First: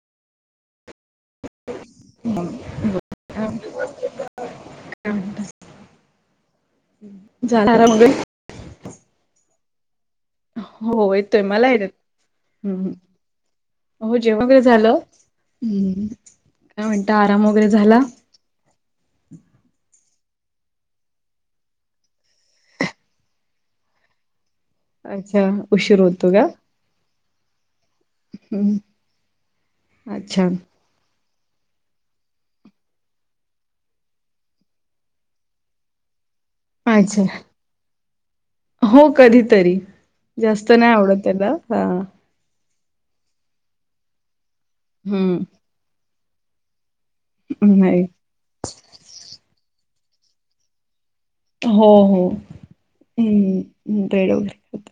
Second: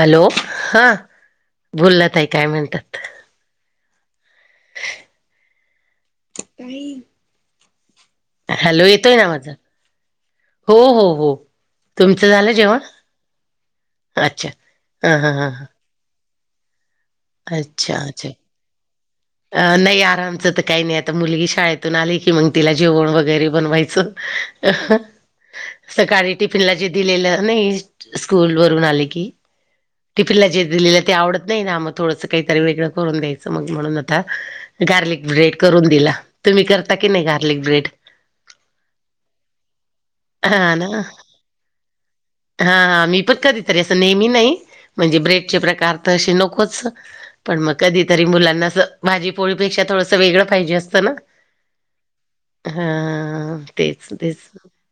Hello हा बोला ताई काय म्हणतात? [unintelligible] [unintelligible] [unintelligible] हॅलो येतोय ना आवाज? हो हो हो येतोय मला येत तुमचं झालं जेवणं? हम्म. हो जेवण वगैरे झालं हम्म काय म्हणता आराम हां वगैरे अच्छा झाला? अच्छा अ नाही आरामच त काही नाही आता मुलगी शाळेतून आली की मंग तिला जेवणं वगैरे बनवायचं अच्छा. उशीर होतो सकाळी का टिफिनला जे दिलेलं नाही, स्कूल वरून आले की. टिफीनला अच्छा जे दिलेलं ते आवडत नाही ना मग. थोडस काहीतरी वेगळं करून द्यायचं मग म्हणून आता गार्लिक ब्रेड करून दिला. तुम्ही करता की अच्छा नाही गार्लिक ब्रेड? हो कधीतरी जास्त नाही आवडत त्याला हा हा हा मी पण कधीतरी असं नेहमी नाही म्हणजे ब्रेडचे हम्म प्रकार तर अशे नकोच पण मग नाही कधी तरी मुलांना अस भाजी पोळी पेक्षा थोडसं वेगळं पाहिजे असतं ना. हो हो हां हम्म तेच ब्रेड तेच. वगैरे खात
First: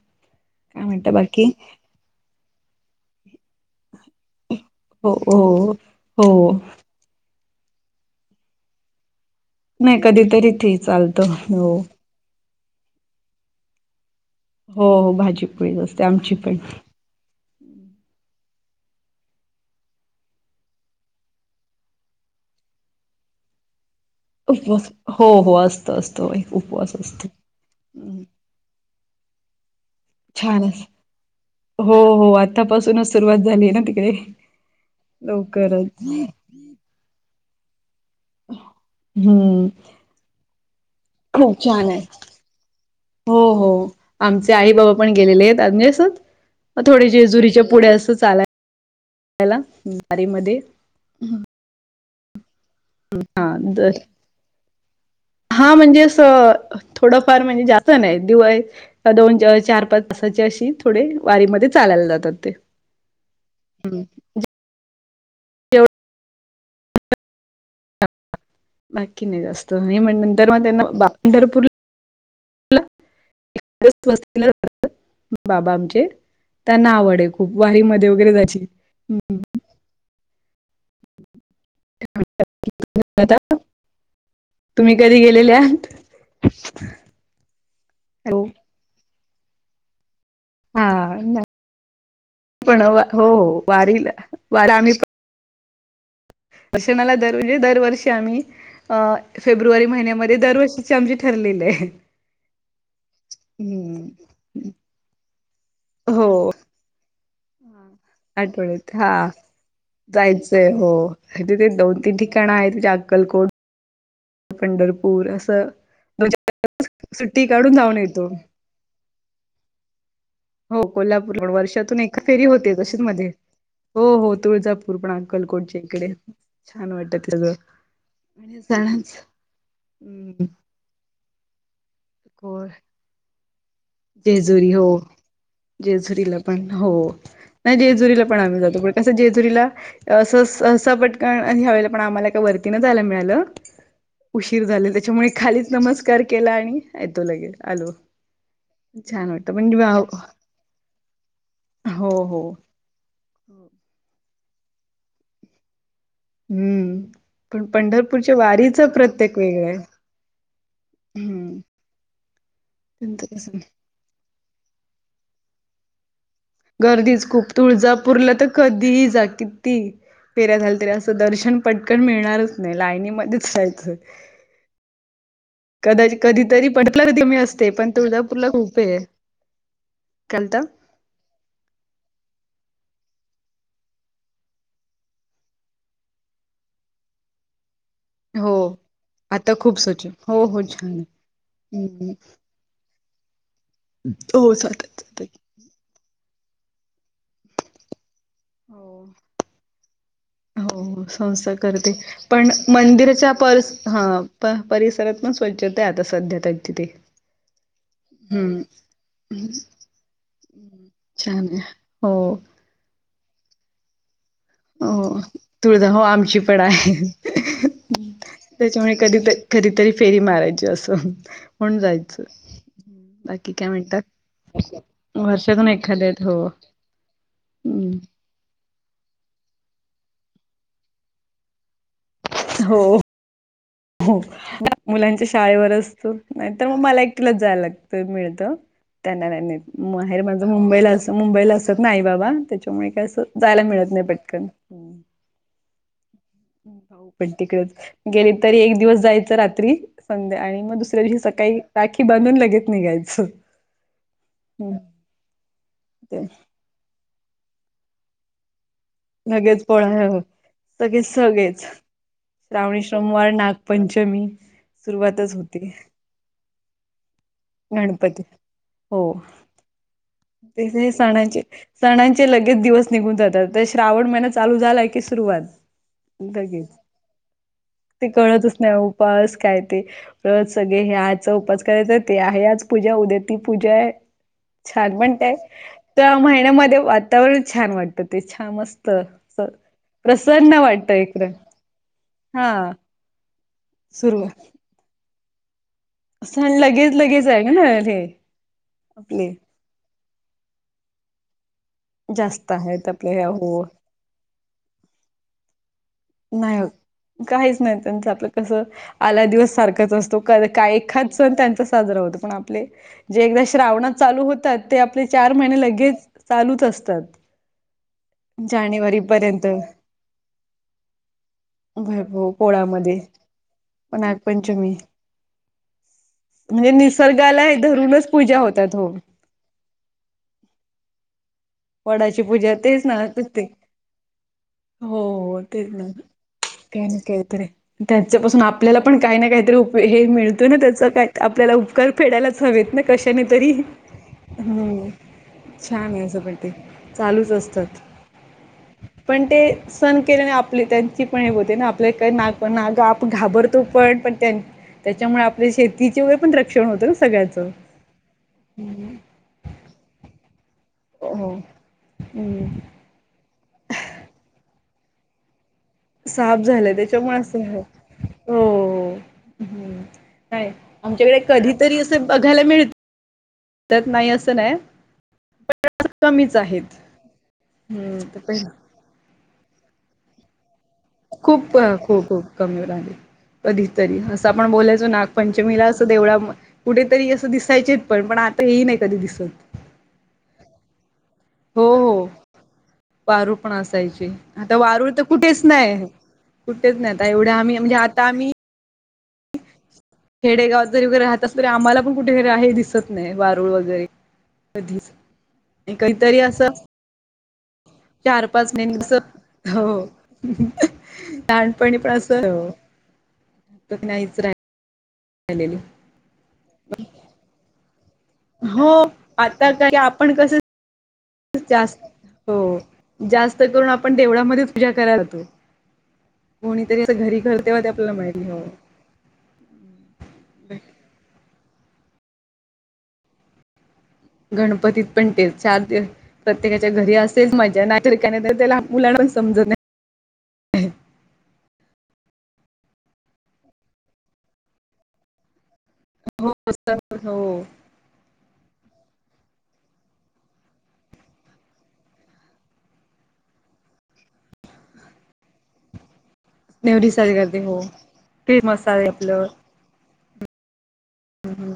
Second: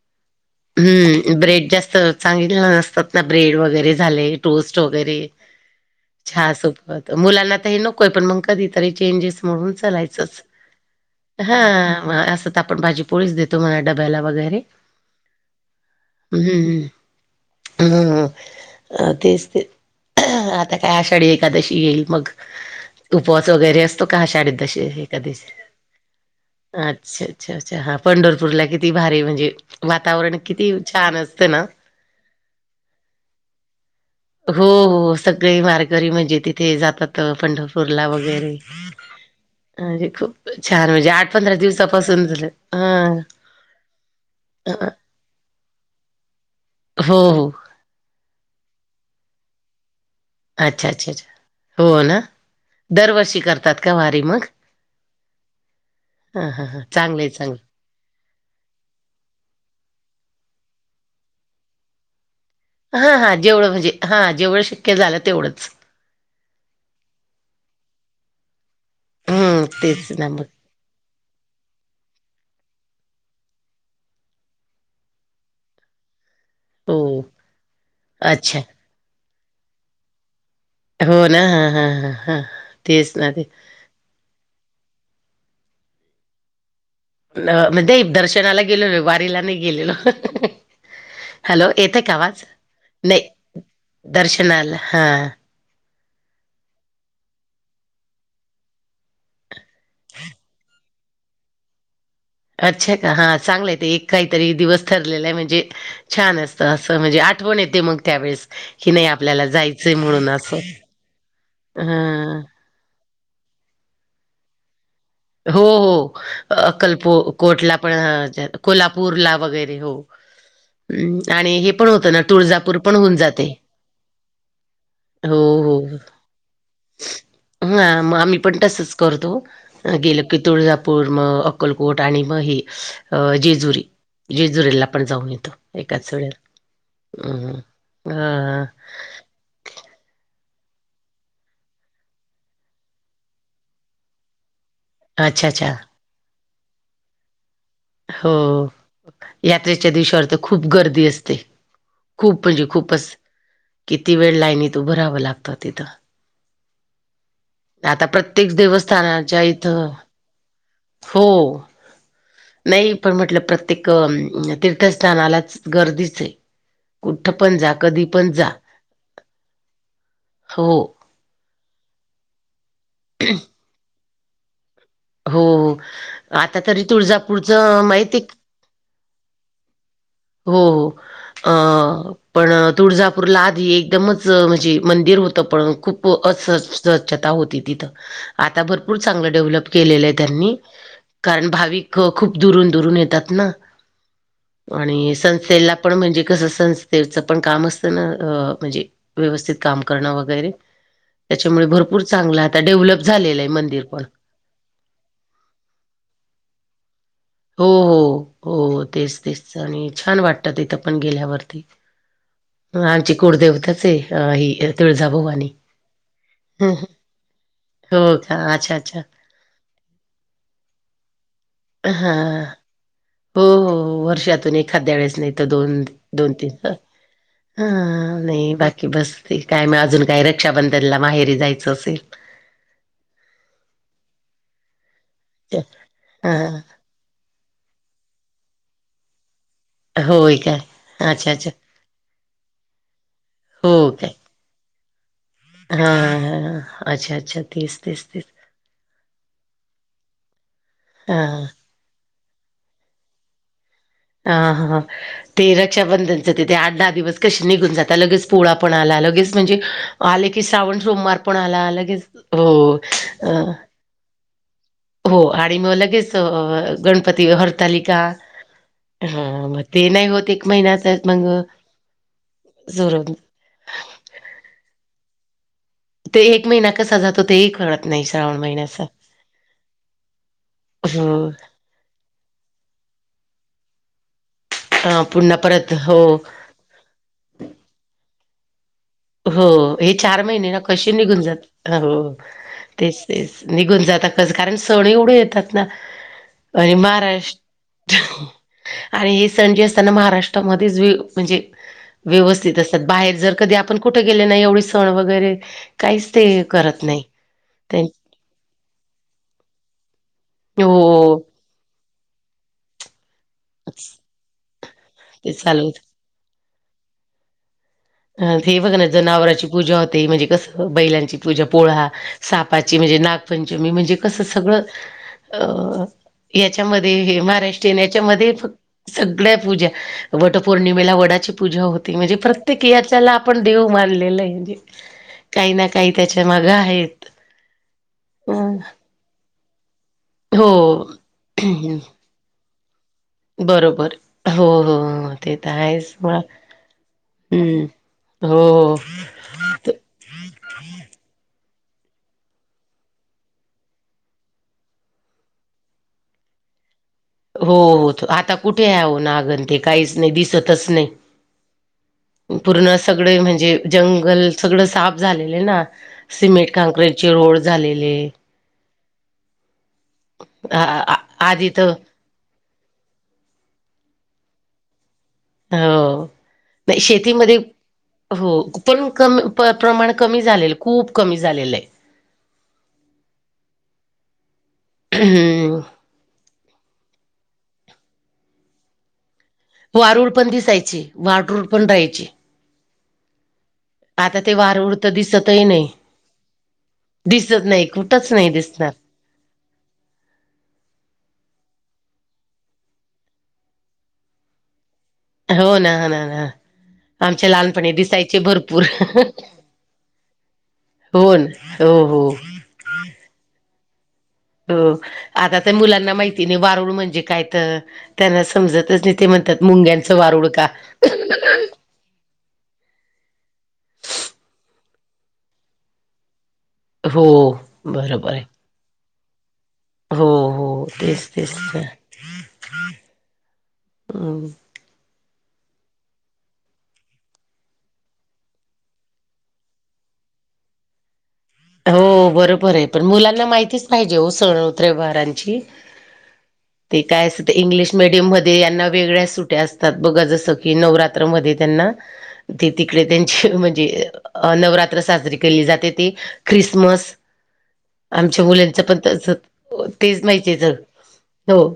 काय म्हणता हम्म बाकी ब्रेड जास्त चांगली नसतात ना ब्रेड वगैरे. झाले टोस्ट हो वगैरे हो हो चहा सोबत मुलांना त हे नकोय पण मग कधी तरी चेंजेस म्हणून नाही चलायस कधीतरी ते चालतं हो हो हां अस त म आपण भाजी पोळीच देतो म्हणा डब्याला वगैरे. हो भाजी पोळीच असते आमची पण. हम्म हम्म. अ तेच ते आता काय आषाढी एकादशी येईल मग उपवा स वगरै असतो का आषाढी दशी उपवास हो एकादशी हो असतो असतो एक ला उपवास असतो. अच्छा अच्छा हां हम्म. पंढर पुरला किती भारी म्हंजे वातावरण छान हो हो आतापासूनच सुरुवात झाली आहे ना तिकडे. हो हो सगळे लवकरच वारकरी म्हणजे तिथे जातात अ पंढरपूरला वगैरे. हम्म. अ म्हजे खूप छान म्हणजे आठ पंधरा खूप छान आहे दिवसापासून जातात हं हो हो आमचे आई बाबा पण गेलेले आहेत [unintelligible] अस थोडे हो हो जेजुरीच्या पुढ्या असं चालाय लायला अच्छा अच्छा अच्छा हो ना दरवर्षी हा करतात तर का वारी मग? हा म्हणजे अस अ हा हा हां चांगलं आहे थोडंफार म्हणजे चांगलं जा स्त नाही दिवा य दोन चार पाच तासाचे अशी थोडे वारीमध्ये चालायला जातात ते. हा हा जेवढं म्हणजे हम्म. हा जेवढं शक्य झालं तेवढंच. बाकी नाही हम्म जास्त नाही तेच मग ना नंतर मग त्यांना पंढरपूर [unintelligible] ला बाबा आमचे. त्यांना आवड हो खूप वारीमध्ये वगैरे अच्छा त्याची हो ना ह ह हा तेच ना आता ते तुम्ही कधी गेलेले आह अ म्हणजे दर्शनाला गेलो र वारीला नाही गेलेलो हा नाही हॅलो येतय का आवाज पण हो नाही हो वारीला वारा दर्शनाला आम्ही हा दर्शनाला दर म्हणजे दरवर्षी आम्ही अ फेब्रुवारी महिन्यामध्ये दरवर्षी च आमचे ठरलेले आहे अच्छा का हां चांगलंय ते एक काहीतरी हम्म दिवस ठरलेला आहे म्हणजे हो छान असत असं म्हणजे आठवण येते मग त्यावेेळेस कि आठवड्यात नाही हा आपल्याला जायचंय म्हणून असं जायचंय हो. तिथे दोन तीन हां ठिकाणं आहे ति अक्कलकोट प पंढरपूर आहे हो हो अक्कलपो काढून कोटला जाऊन येतो. पण कोल्हापूरला वगैरे हो हो हम्म कोल्हापूर आणि हे पण वर्षातून होतं एका ना फेरी होते तुळजापूर पण तशीच होऊन मजा जाते हो हो तुळजापूर पण हो अंक्कलकोटच्या हो इकडे छान वाटतत तझ हां, मग आम्ही पण तसंच करतो गेलं की हम्म तुळजापूर मग अक्कलकोट आणि मग हे हो अ जेजुरी जेजुरी जेजुरीला हो पण जाऊन येतो एकाच जेजुरीला वेळेला. पण हो हं. नाही जेजुरीला पण आम्ही अ, जातो कस जेजुरीला अस सं पटकन ह्यावेला पण आम्हाला का वरतीनं जायला मिळालं उशीर झाले त्याच्यामुळे अच्छा, अच्छा. खालीच नमस्कार केला आणि येतो लगेल आलो हो छान वाटतं पण यात्रेच्या दिवसावर तर खूप गर्दी असते हो खूप हो म्हणजे खूपच किती वेळ लाईनीत उभं राहावं लागतं हम्म पण तिथं आता पंढरपूरच्या प्रत्येक वारीच प्रत्येक देवस्थानाच्या वेगळं आहे इथं हो हम्म नाही पण त्यांचं म्हटलं कसं प्रत्येक तीर्थस्थानालाच गर्दीच आहे गर्दीच कुठं खूप पण जा, तुळजा कधी पुूरला पण तर जा. कधीही जा किती पेऱ्या हो, झाालतरी अस दर्शन पटकन मिळणारच नाही लायनीमध्येच जायचंय हो. कदाच आता कधीतरी तरी पडला कधी मी असते तुळजापूरचं पण माहिती तुळजापूरला खूप आहे हो कालता अ पण तुळजापूरला आधी एकदमच म्हणजे मंदिर होतं पण खूप असं स्वच्छता होती तिथं हो आता भरपूर चांगलं आता डेव्हलप खूप केलेलं सोच आहे हो त्यांनी हो छान आहे कारण भाविक हम्म. खूप दुरून दुरून येतात ना हो [inaudible] ला पण म्हणजे कसं संस्थेचं पण काम असतं ना म्हणजे हो व्यवस्थित काम करणं वगैरे संसार त्याच्यामुळे करते भरपूर चांगलं पण आता डेव्हलप मंदिराच्या झालेलं आहे परस मंदिर पण ह प परिसरात पण स्वच्छता आहे आता सध्या त्या तिथे हो हो हम्म हो तेच तेच आणि छान वाटतात इथं पण छान आहे गेल्यावरती हो आमची कुलदेवता आहे अ ही हो तुळजाभवानी. तुळझा हो आमची पण हं, हं. आहे हो का? अच्छा, त्याच्यामुळे अच्छा. कधी तर कधीतरी फेरी मारायची असं म्हण जायचं हां. हो बाकी काय हो म्हणतात वर्षातून एखाद्या वेळेस नाही तर वर्षातून दोन एखाद्यात दोन हो. तीन ह हा नाही बाकी बस ते काय म अजून काही रक्षाबंधनला माहेरी जायचं असेल हो हो मुलांच्या तर? शाळेवर असतो नाही हां. तर मग मला एक कलं जाय लागत मिळत त्यांनाहेर होय माझं काय? मुंबईला अस अच्छा, अच्छा. मुंबईला असत नाही बाबा त्याच्यामुळे काय असं जायला हो मिळत नाही पटकन, हा हा हा भाऊ पण तिकडेच गेली तरी एक दिवस जायचं रात्री संध्या आणि मग दुसऱ्या दिवशी हां. सकाळी राखी बांधून लगेच निघायचं हा हा, ते ते रक्षाबंधनचं तिथे आठ दहा दिवस कसे निघून जातात. लगेच पोळा पण आला लगे च म्हणजे लगेच पोळा आले की, श्रावण सगळेच सोमवार पण सगळेच आला लगेच हो अ. पंचमी सुरुवातच होते. त गणपती, हरतालिका गणपती हो ह मग ते नाही होत. एक महिन्याच ते मग सणांचे सणांचे लगेच दिवस जोर निघून जातात. तर श्रावण महिना चालू झालाय की सुरुवात, ते एक लगेच, महिना कसा जातो तेही कळत नाही ते श्रावण कळतच नाही. महिन्याचा उपवास काय ते, अ सगळे हे हो आजचा उपवास करायच. ते आहे आज पूजा उद्या ती पूजा आहे. काय ह म्हणताय, पुन्हा परत हो त्या महिन्यामध्ये वातावरण छान वाटतं ते छान मस्त हो हे चार महिने ना प्रसन्न कसे वाटत निघून इकडं जातात हो हा तेच तेच, ते निघून सुरू जातातच कारण सण एवढे येतात ना, सण आणि लगेच लगेच आहे ना महाराष्ट्र हे आणि हे आपले सण जे असतात महारा ष्ट्र मधेच म्हणजे जास्त व्यवस्थित असतात. आहेत बाहेर आपले जर हो कधी आपण कुठे गेले ना. एवढे सण वगैरे काहीच ते नाही. करत काहीच नाही त्यां त्यांचं कस आला दिवस सारखंच असतो. काय एखाद हो सण त्यांचा साजरा होतो. पण आपले जे एकदा श्रावणात चालू होतात ते आपले चार ते महिने चालू लगेच चालूच असतात. अ ते हे बघ ना जानेवारी पर्यंत जनावराची पूजा होते. म्हणजे, कसं बैलांची पूजा पोळा. वैभव सापाची म्हणजे पोळामध्ये नागपंचमी म्हणजे कसं सगळं नागपंचमी अ म्हणजे याच्यामध्ये हे निसर्गाला महाराष्ट्रीयन धरूनच याच्यामध्ये पूजा होतात फक्त हो सगळ्या पूजा वटपौर्णिमेला वडाची पूजा होती म्हणजे वडाची प्रत पूजा तेक तेच ना हाच्याला आपण ते देव मानलेलं आहे. म्हणजे हो काही ना तेच काही त्याच्या मागं आहेत. त्याच्यापासून आपल्याला पण काही ना काहीतरी उप हे मिळत ना त्याच हो. काय आपल्याला उपकार फेडायलाच हवेत ना कशा ने तरी बरोबर. हो, हो, हम्म हो. ते तर छान आहेच आहे मग. हेचपण चालूच असतात. हं. हो, पण ते हो. सण केलेने आपली त्यांची पण हे होते ना. आपल्या काय नाग पण नाग आपण घाबरतो पण पण त्यां त्याच्यामुळे आपल्या शेतीचे वे पण रक्षण होत. हो हो आता कुठे आहे हो नागं आण ते काहीच नाही दिसतच नाही. हो हो हम् पूर्ण सगळे म्हणजे जंगल सगळं साफ झालेले ना. साप सिमेंट झालाय काँक्रेट चे त्याच्यामुळे रोड असं हो झालेले, हो काय आ आ आमच्याकडे आधी तर कधीतरी, बघायला मिळत्यात नाही असं नाही. हो कमीच आहेत नाही. शेतीमध्ये हम्म तर हो, पहिला पण कमी प्रमाण कमी झालेल. खूप खूप खूप कमी होऊन राहिले. कधी तरी असं आपण बोलायचो हं. नागपंचमीलाच देवळात म्हण कुठेतरी असं दिसायचेच पण पण आता हे नाही कधी दिसत. वारूळ पण दिसायची. वारुळ पण हो हो राहायची. वारूळ पण असायचे. आता वारूळ तर कुठेच नाही. कुठेच नाही. आता एवढं दिसत आम्ही नाही म्हणजे आता कुठंच नाही आम्ही दिसणार खेडेगाव जरी वगैरे राहत असतील तरी आम्हाला पण कुठेतरी हे दिसत नाही व वारूळ वगैरे कधी च हो ना ना ना आमच्या लहानपणी दिसायचे चार पाच भरपूर महिने अस हो होन हो लहानपणी हो मग नाहीच राहिल हो आता तर मुलांना माहिती नाही वारुळ म्हणजे काय तर, त्यांना हो समजतच नाही. ते म्हणतात आता काय मुंग्यांचं आपण वारूळ का कसं हो जास्त करून आपण देवळामध्येच पूजा करायला होतो. कोणीतरी अस हो घरी घरतेवा आपल्याला बरोबर आहे माहिती हो हो तेच तेच गणपतीत पण ते चार दिवस त्यकाच्या घरी असेच मजा नाही त्याला मुलाना समज नाही हो बरोबर आहे पण मुलांना माहितीच पाहिजे हो सण उतरे वहारांची हो ते काय असतं तर हो इंग्लिश मिीडियममध्ये यांना वेगळ्या सुट्या असतात बघा जसं की नवरात्रमध्ये त्यांना ते तिकडे त्यांची म्हणजे अ नवरात्र साजरी केली जाते ती ख्रिसमस नेवरी साजरी करते हो आमच्या ते मुलांचं पण मसाले तसं आपलं हो तेच माहिती तर हो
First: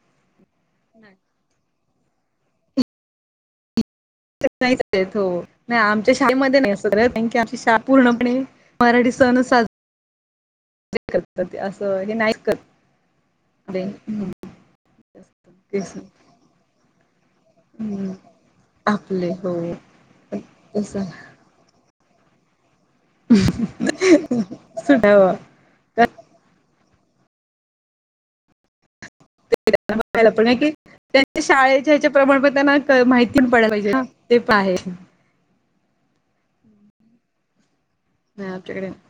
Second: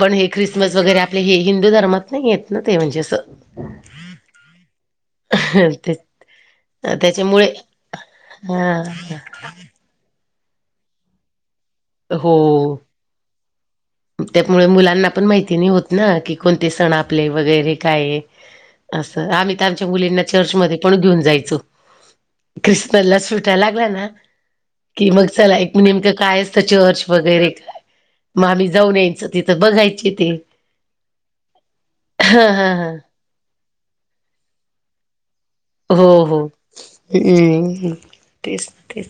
पण हे ख्रिसमस वगैरे आपले हे हिंदू धर्मात नाही आहेतेत ना ते म्हणजे अस आमच्या शाळेमध्ये नाही त्याच्यामुळे आची श पूर्णपणे हा मराठी सन सजरी असल हो त्यामुळे मुलांना पण माहिती नाही होत ना की कोणते सण आपले वगैरे हम्म काय आपले असं हो आम्ही तर आमच्या मुलींना चर्चमध्येध्ये तस पण घेऊन जायचो क्रष्णनला सुटायला लागला ना की मग सुटावं चला एक म नेमकं काय चर्च वगैरे काय मग आम्ही जाऊन यायचं तिथं बघायचे घ ते पण त्यांच्या शाळेच्याच्या प्रमाण हा पण हा हा त्यांना माहिती [inaudible] हो होतेच तेच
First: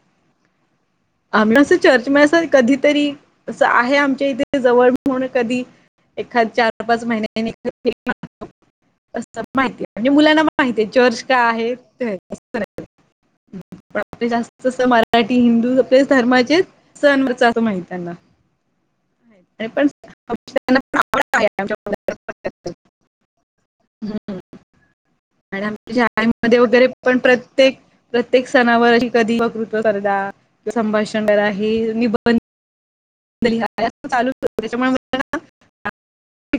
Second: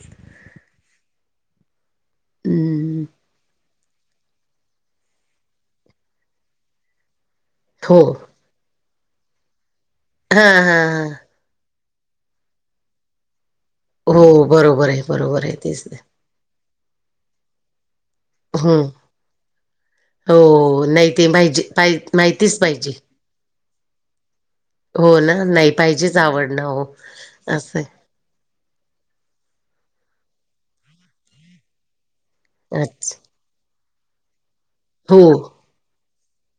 आम असं चर्च मं हम्म कधीतरी आहे आमच्या इथे जवळ म्हणून कधी एखाद चार पाच महिन्या हो असं माहितीय म्हणजे मुलांना हा हा माहितीय हा चर्च का आहे ते अस पण आपले हो जास्त अस बरोबर आहे मराठी बरोबर आहे हिंदू तेच ना आपलेच धर्माचेच सण असं माहित त्यांना हम्म. आणि पण हो त्यांना पण नाही आवड ते आहे पाहिजे माहितीच आमच्या पाहिजे हो ना आणि नाही आमच्या पाहिजेच आवड शाळेमध्ये ना हो वगैरे पण प्रत्येक असं प्रत्येक सणावर कधीकृत संभाषण करा निध अच्छा चा त्याच्यामुळे हो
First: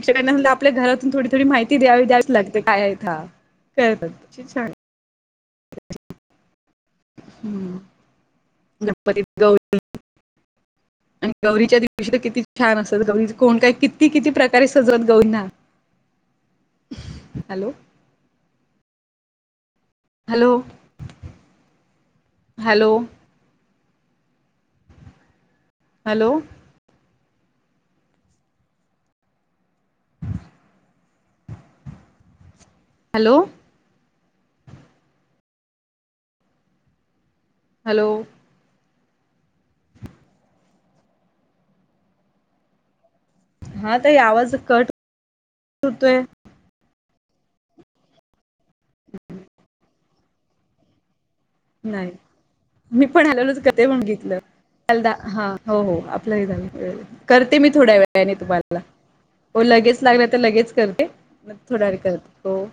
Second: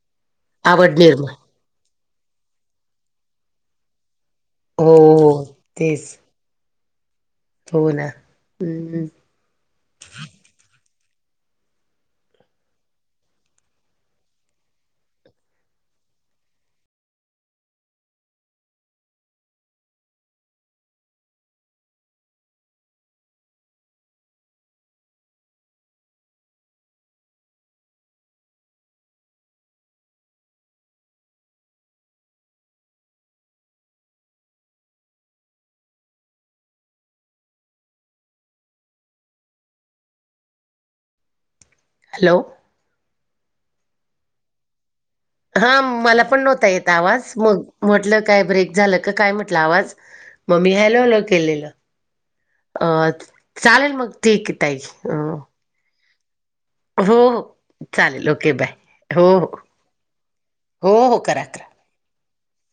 शिक्कांना आपल्या आवड घरातून थोडी निर्माण थोडी माहिती द्यावी द्यावीच लागते काय हतात छान हो हो तेच ह् हो ना हम्म गणपती गौ आणि गौरीच्या दिवशी तर किती छान असत गौरी कोण काय किती किती प्रकारे सजवत गौरीना हॅलो हॅलो हॅलो हॅलो ह हॅलो हॅलो हॅलो हा तर यावच कट हा होतोय मला पण नव्हता येत आता आवाज मग म्हटलं काय ब्रेक झालं का काय म्हटलं आवाज मम्मी हॅलोलो केलेलं नाही मी अ पण हॅलोच करते चालेल म्हणून मग घेतलं. ठीक हाय हलदा ताई हा हो हो आपलंही झालं हो, हो. करते मी थोड्या चालेल वेळाने ओके बाय. तुम्हाला हो लगेच लागलं तर लगेच हो, करते हो. करा, मग करा. थोड करते हो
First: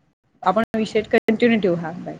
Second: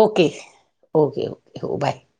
ओके. आपण विषय ओके, कंटिन्यू ओके. ठेवू हो ह बाय